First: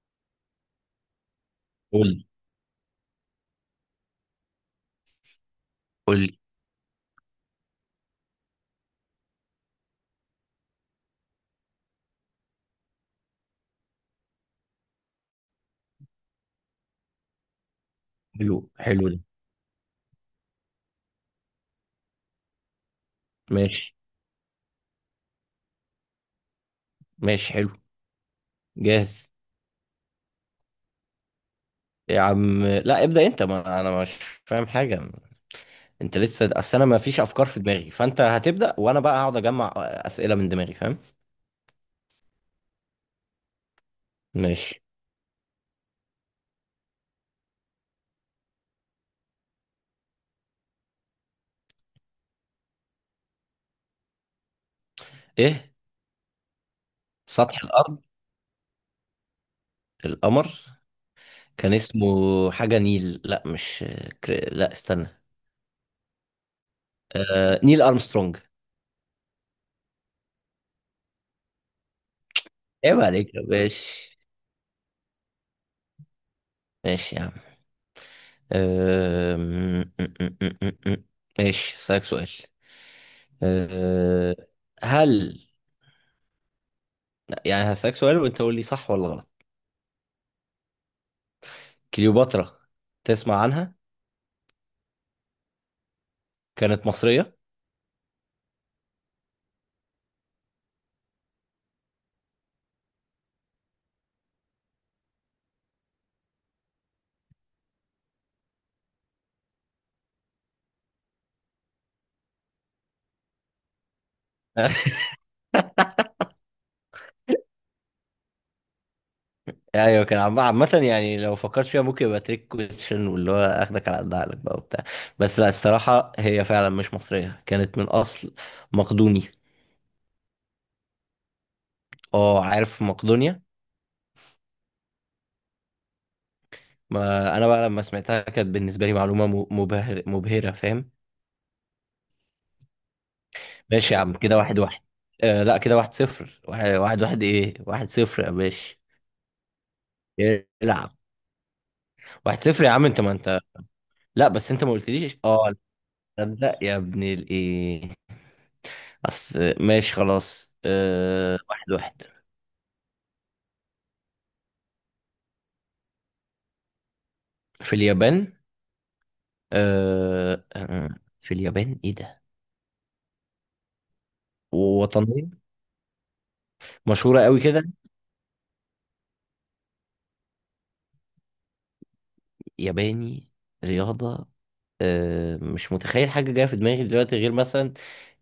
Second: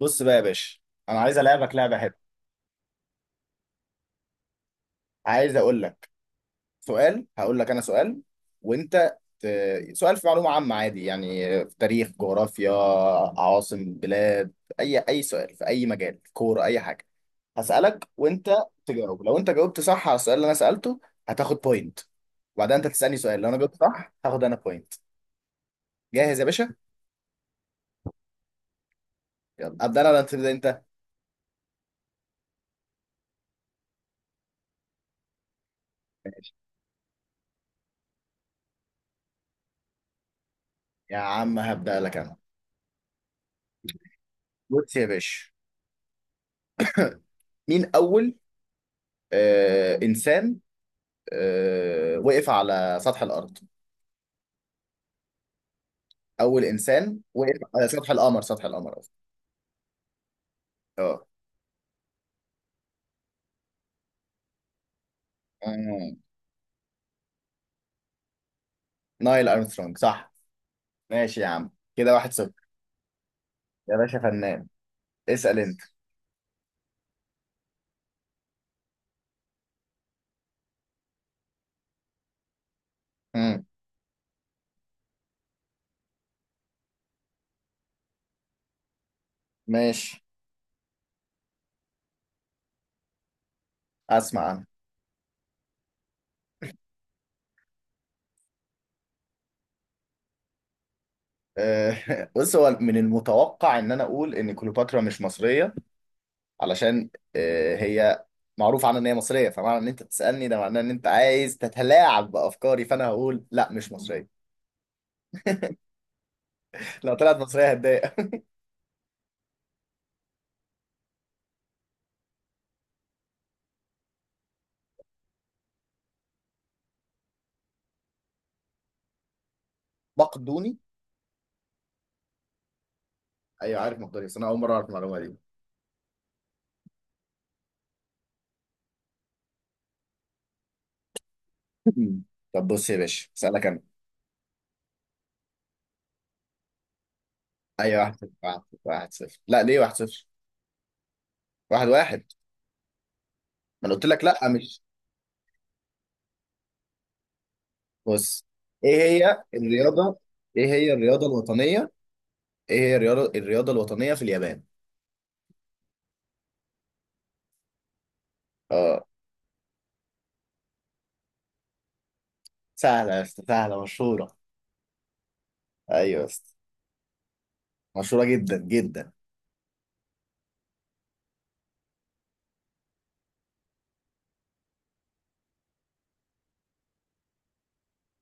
بص بقى يا باشا، انا عايز العبك لعبه قول حلوه. عايز اقول لك قول. سؤال. هقول لك انا سؤال وانت سؤال في معلومه عامه عادي يعني، في تاريخ، جغرافيا، عواصم بلاد، اي سؤال في اي مجال، كوره، اي حاجه. هسالك وانت حلو حلو ده. تجاوب. لو انت جاوبت صح على السؤال اللي انا سالته هتاخد بوينت، وبعدين انت تسالني سؤال، لو انا جاوبت ماشي. صح هاخد انا بوينت. جاهز يا باشا؟ ماشي حلو. جاهز. يلا ابدا انا ولا تبدا انت؟ يا عم لا ابدأ انت، ما انا مش فاهم حاجة. انت لسه، اصل انا ما فيش افكار في دماغي، فانت هتبدأ وانا بقى هقعد اجمع اسئلة من دماغي، فاهم؟ يا عم هبدا لك انا. ماشي. بص يا باشا، مين اول انسان، وقف على سطح الارض، ايه؟ اول انسان وقف سطح على الارض، سطح القمر؟ سطح القمر قصدي. القمر. اه. كان اسمه حاجة نيل، لا مش لا استنى. آه، نيل ارمسترونج. نايل ارمسترونج، صح؟ ماشي يا عم، كده واحد صفر. عيب عليك يا يا باشا. باشا فنان، اسال انت. ماشي يا عم. أم، م- م- م- م- م. ماشي، هسألك سؤال. مم. أه، هل، يعني هسألك سؤال وانت قول لي صح ولا غلط. ماشي. كليوباترا، تسمع عنها؟ اسمع انا. كانت مصرية. بص، هو من المتوقع ان انا اقول ان كليوباترا مش مصريه، علشان هي معروف عنها ان هي مصريه، فمعنى ان انت بتسالني ده معناه ان انت عايز تتلاعب بافكاري، فانا هقول لا مش مصريه. لو طلعت مصريه هتضايق. ايوه كان عامة، يعني لو فكرت فيها ممكن يبقى تريك كويشن، واللي هو اخدك على قد عقلك بقى وبتاع. بس لا، الصراحة هي فعلا مش مصرية، كانت من اصل مقدوني. مقدوني؟ اه، عارف مقدونيا. ايوه عارف مقدوني، بس انا اول مره اعرف المعلومه دي. ما انا بقى لما سمعتها كانت بالنسبة لي معلومة مبهرة، فاهم؟ مم. طب بص يا باشا اسالك انا. ماشي يا عم، كده واحد واحد. آه لا، كده واحد صفر، واحد واحد, واحد، ايه؟ واحد اي واحد صفر صفر، يا واحد باشا. صفر واحد صفر، لا ليه واحد صفر؟ العب. واحد واحد. واحد صفر يا عم، انت ما انت. ما انا قلت لك لا لا بس انت ما مش. قلتليش، اه. لا يا ابن الايه. بص، ايه هي اصل، ماشي الرياضه، خلاص، ايه هي الرياضه واحد الوطنيه، واحد. ايه هي الرياضه الوطنيه في اليابان؟ في اليابان. اه. آه آه، في اليابان، ايه ده؟ سهله يا اسطى، سهله، مشهوره. وطنية. ايوه يا اسطى، مشهورة قوي كده. مشهوره جدا جدا. ياباني. رياضة. آه، مش متخيل حاجة جاية في دماغي دلوقتي غير مثلا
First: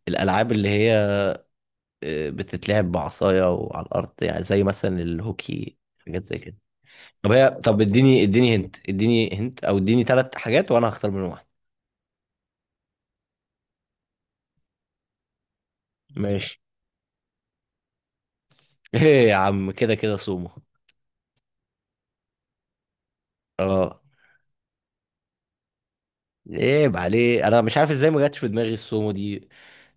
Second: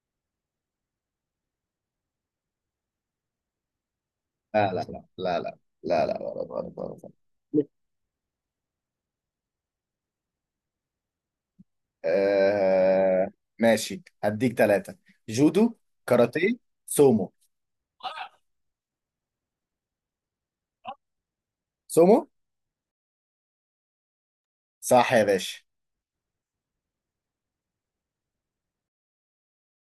الألعاب اللي هي، بتتلعب بعصاية وعلى الأرض، يعني زي لا لا مثلا لا لا لا، الهوكي. لا لا، حاجات زي غلط كده. غلط غلط. طب هي، طب اديني اديني هنت، اديني هنت، أو اديني ثلاث حاجات وأنا هختار منهم واحدة. آه ماشي، هديك ثلاثه: جودو، كاراتيه، ماشي. سومو. ايه يا عم؟ كده كده سومو. سومو؟ اه. صح يا باشا. عيب عليه، انا مش عارف ازاي ما جاتش في دماغي السومو دي،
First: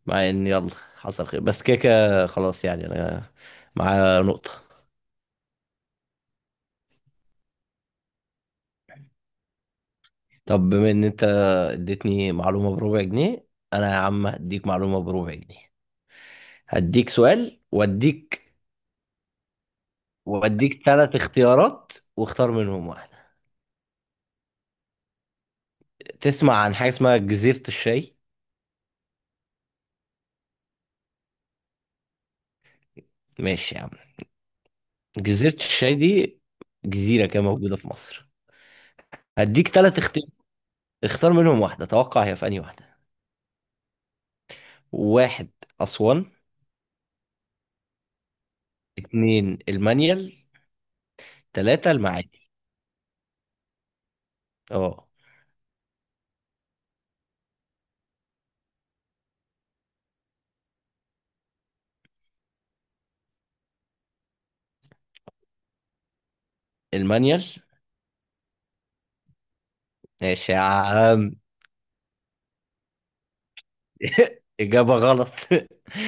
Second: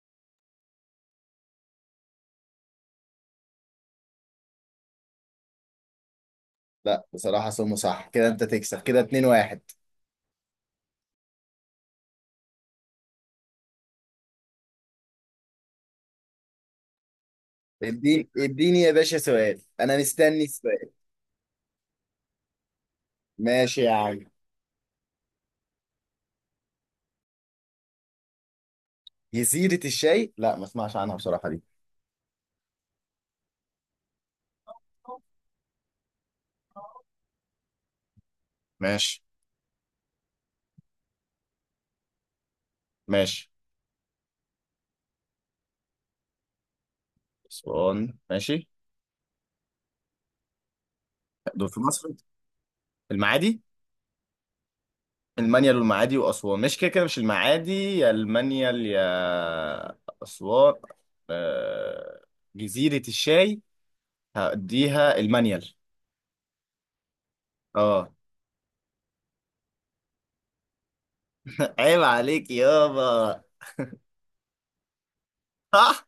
مع ان يلا حصل خير، بس كده كده خلاص، يعني انا معايا نقطة. لا بصراحة سمو صح، كده انت تكسب، كده 2 1. طب بما ان انت اديتني معلومة بربع جنيه، انا يا عم هديك معلومة بربع جنيه. هديك سؤال اديني واديك، اديني يا باشا سؤال، انا مستني واديك السؤال. ثلاث اختيارات واختار منهم واحدة. ماشي يا عم. تسمع عن حاجة اسمها جزيرة الشاي؟ جزيرة الشاي؟ لا ما اسمعش عنها بصراحة دي. ماشي يا عم. جزيرة الشاي دي، جزيرة كده موجودة في مصر. ماشي. هديك ثلاث اختيار، اختار منهم واحدة، توقع هي في أنهي واحدة. ماشي، واحد، أسوان. اسوان ماشي. اتنين، المانيال. دول في تلاتة، مصر؟ المعادي. المعادي؟ اه، المانيال والمعادي واسوان، مش كده كده مش المعادي، يا المانيال يا اسوان. آه، جزيرة الشاي، هديها المانيال. المانيال. اه. ماشي يا عم. عيب عليك يابا. إجابة غلط. صح؟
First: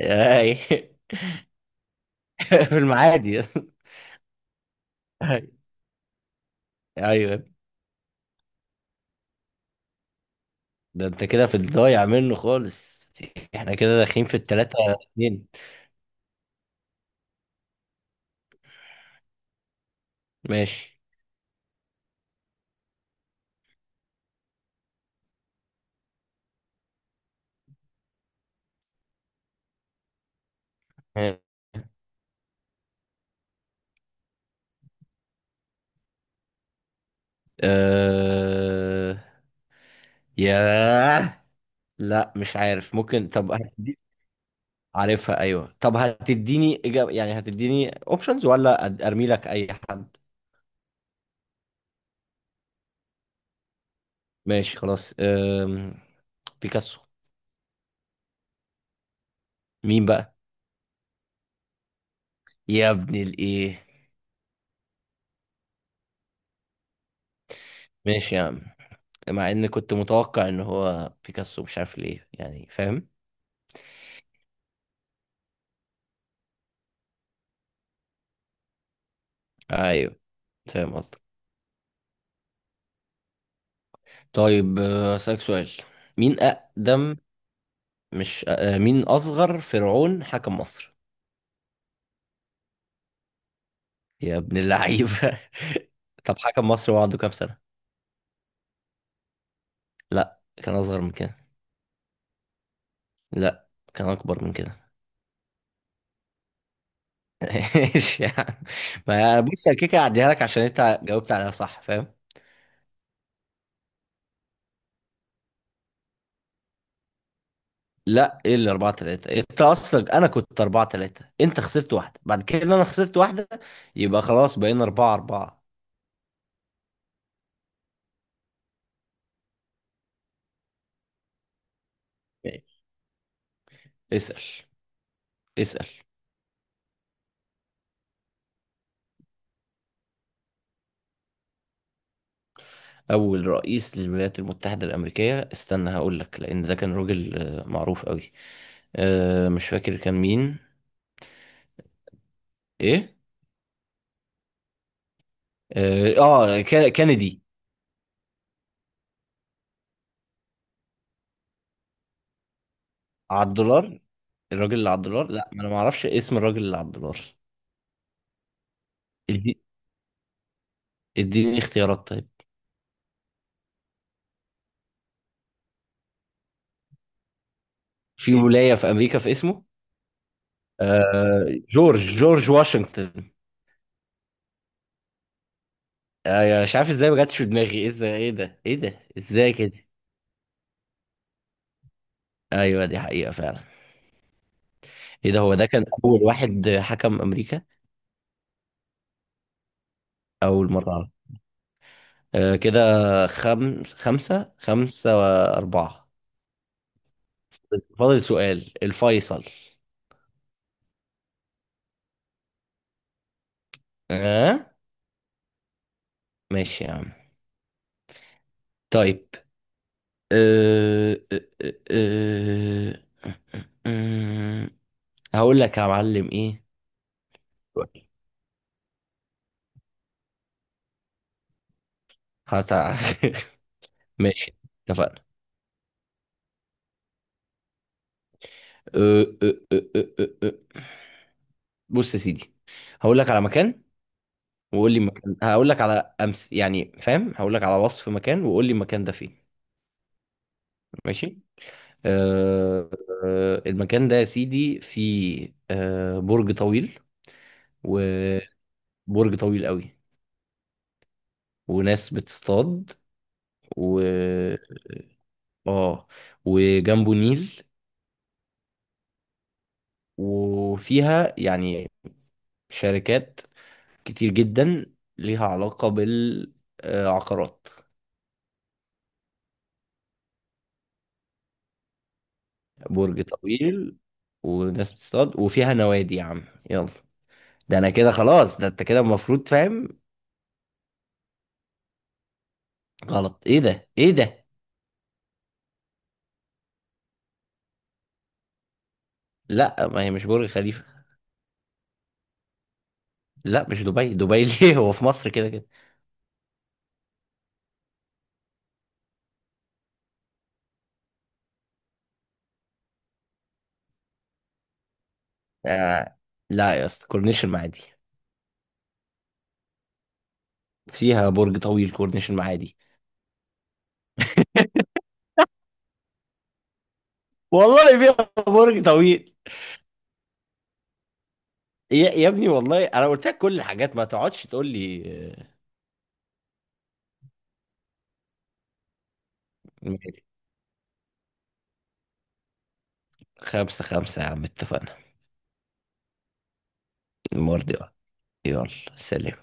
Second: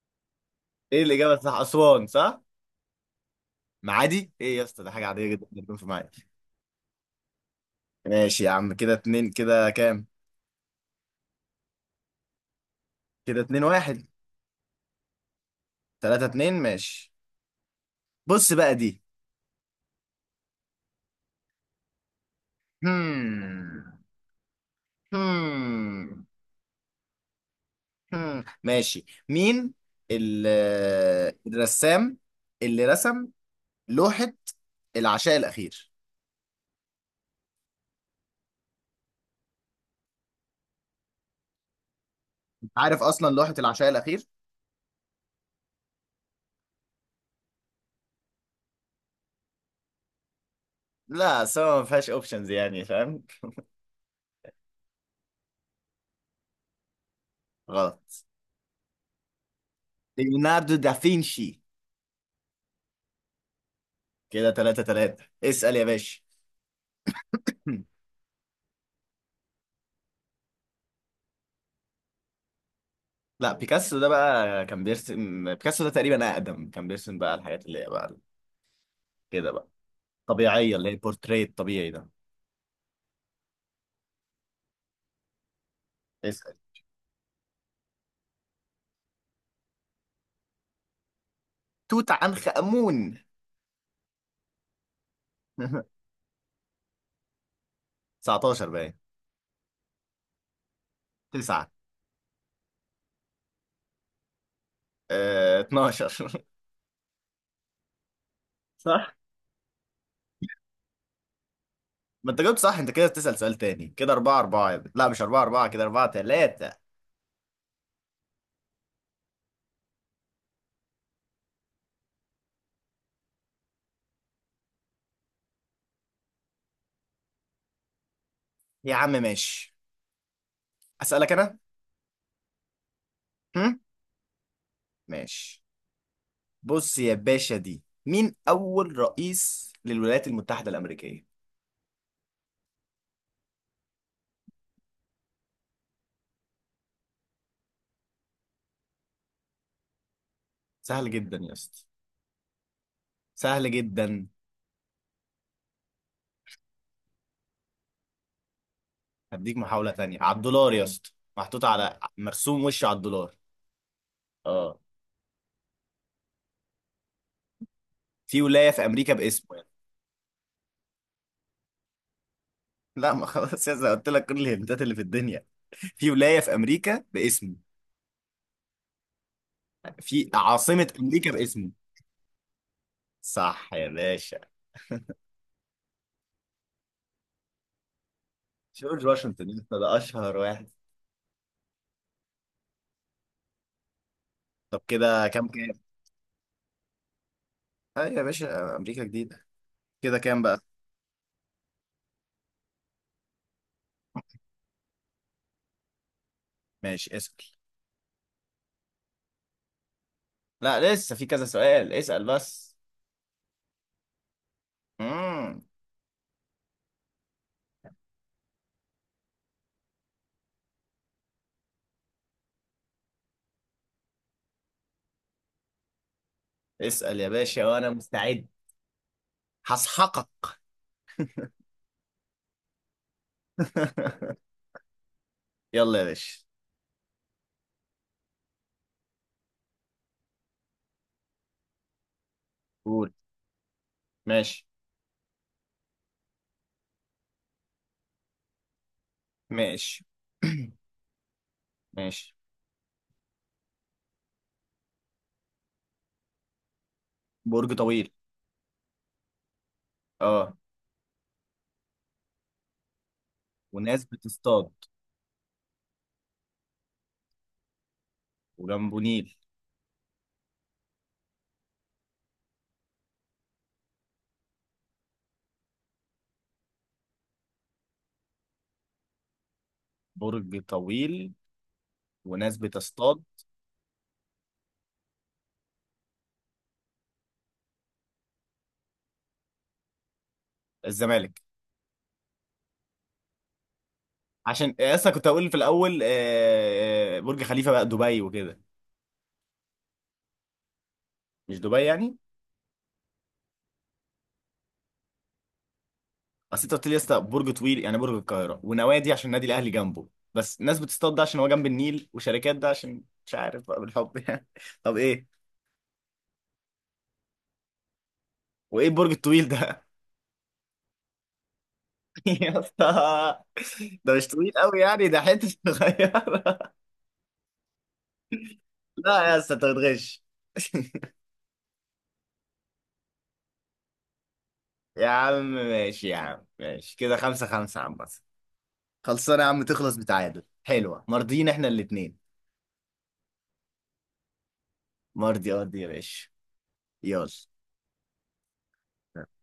أي. ايه الاجابة صح اسوان؟ صح. في المعادي. معادي ايه يا اسطى؟ ده حاجه عاديه جدا إن يكون في معادي. أيوة. ماشي يا عم، كده اتنين كده، كام؟ ده انت كده في الضايع منه خالص. كده اتنين احنا كده واحد. داخلين في التلاتة. اتنين. تلاتة اتنين ماشي. بص بقى دي. ماشي. هم هم هم ماشي، مين ال- الرسام اللي رسم لوحة العشاء الأخير؟ أه... ياه، لا مش انت عارف، عارف ممكن أصلا طب لوحة العشاء الأخير؟ عارفها، ايوه. طب هتديني اجابة؟ يعني هتديني اوبشنز ولا ارمي لك اي حد؟ لا سوا، ما فيهاش اوبشنز يعني، فاهم؟ ماشي خلاص. بيكاسو. غلط. مين بقى؟ ليوناردو دافينشي. يا ابن الايه. كده تلاتة تلاتة، اسأل يا باشا. ماشي يا عم، مع ان كنت متوقع ان هو بيكاسو، مش عارف ليه، يعني فاهم. لا بيكاسو ده بقى كان بيرسم، بيكاسو ده تقريبا اقدم، كان بيرسم بقى الحاجات اللي هي بقى كده بقى ايوه. طبيعيه، اللي فاهم هي قصدي. بورتريت طبيعي ده. طيب، أسألك سؤال. مين اسال. أقدم، مش مين أصغر فرعون حكم مصر. توت عنخ امون. يا ابن اللعيبة. طب حكم مصر هو عنده كام سنة؟ 19 باين. لا، كان أصغر من كده. 9. لا، كان أكبر من كده. اه 12. ايش يعني؟ صح. ما بص، أنا كده كده هعديها لك عشان أنت جاوبت عليها صح، فاهم؟ ما انت جاوبت صح، انت كده بتسال سؤال تاني، كده 4 4، لا مش 4 4، كده 4 3. لا، ايه اللي 4-3؟ انت اصلا انا كنت 4-3، انت خسرت واحده، بعد كده انا خسرت واحده، يبقى خلاص بقينا 4-4. يا عم ماشي، اسالك انا. هم؟ اسال ماشي. اسال. بص يا باشا دي، مين اول رئيس للولايات المتحده الامريكيه؟ اول رئيس للولايات المتحده الامريكيه، استنى هقول لك، لان ده كان راجل معروف قوي. مش فاكر كان مين. سهل جدا يا اسطى، ايه؟ سهل جدا. اه. كينيدي. هديك محاولة تانية، على الدولار يا اسطى، محطوط على مرسوم وش على الدولار. على الدولار. الراجل اه. اللي على الدولار؟ لا، ما انا ما اعرفش اسم الراجل اللي على الدولار. في ولاية في أمريكا باسمه إدي- يعني. اديني اختيارات طيب. لا ما خلاص يا اسطى، قلت لك كل الهنتات اللي في الدنيا. في ولاية في أمريكا باسمه، في ولايه في امريكا في اسمه. في عاصمة أمريكا باسمه. جورج واشنطن. صح يا باشا. مش عارف ازاي ما جاتش في دماغي، ازاي؟ ايه ده؟ ايه ده؟ جورج واشنطن ازاي يا كده؟ اسطى ده أشهر واحد. ايوه، دي حقيقه فعلا. طب كده ايه ده؟ كام هو ده كام؟ كان اول واحد حكم امريكا؟ أيوة يا باشا، أمريكا جديدة. كده كام بقى؟ اول مره. كده، خمسة خمسة وأربعة. ماشي اسأل. فاضل سؤال الفيصل. لا لسه في كذا سؤال، اسأل بس. آه. مم. ماشي يا عم. طيب. أه... أه... أه... أه... هقول لك يا معلم إيه. اسأل يا باشا وأنا مستعد، هسحقك. هت... ماشي، اتفقنا. يلا يا باشا. أه... أه... أه... أه... أه... بص يا سيدي. قول. هقول لك على مكان، ماشي. وقول لي مكان، هقول لك على أمس يعني، فاهم. هقول لك على وصف مكان وقول لي المكان ده فين. ماشي. ماشي. ماشي. آه، المكان ده يا سيدي فيه برج طويل، برج طويل. وبرج طويل قوي، اه. وناس بتصطاد، و وناس بتصطاد. اه وجنبه نيل، وجنبه نيل. وفيها يعني شركات كتير جدا ليها علاقة بالعقارات. برج طويل، وناس برج بتصطاد. طويل، وناس بتصطاد، وفيها نوادي يا عم. يلا، ده انا كده خلاص، ده انت كده المفروض فاهم. الزمالك. غلط. ايه ده؟ ايه ده؟ عشان اصلا كنت هقول في الاول برج خليفه بقى، دبي وكده. لا ما هي مش برج خليفة. مش دبي يعني. لا مش دبي. دبي؟ ليه، هو في مصر كده كده. اصل انت قلت لي يا اسطى برج طويل يعني برج القاهره، ونوادي عشان النادي الاهلي جنبه، بس ناس بتصطاد ده عشان هو جنب النيل، وشركات ده عشان مش عارف بقى، بالحب يعني. طب ايه؟ آه. لا يا اسطى، كورنيش المعادي. وايه البرج الطويل ده؟ فيها برج طويل، كورنيش يا المعادي. اسطى ده مش طويل قوي يعني، ده حته صغيره. والله فيها برج لا طويل. يا اسطى انت بتغش. يا ابني، والله انا قلت لك كل الحاجات، ما تقعدش تقول لي. يا آه، عم ماشي، يا عم ماشي، كده خمسة خمسة يا عم بس، خلصانة يا عم، تخلص ماشي. بتعادل حلوة، مرضيين احنا الاتنين. خمسة خمسة يا عم، اتفقنا. مرضي ارضي يا باشا. يلا. المرة دي، يلا، سلام.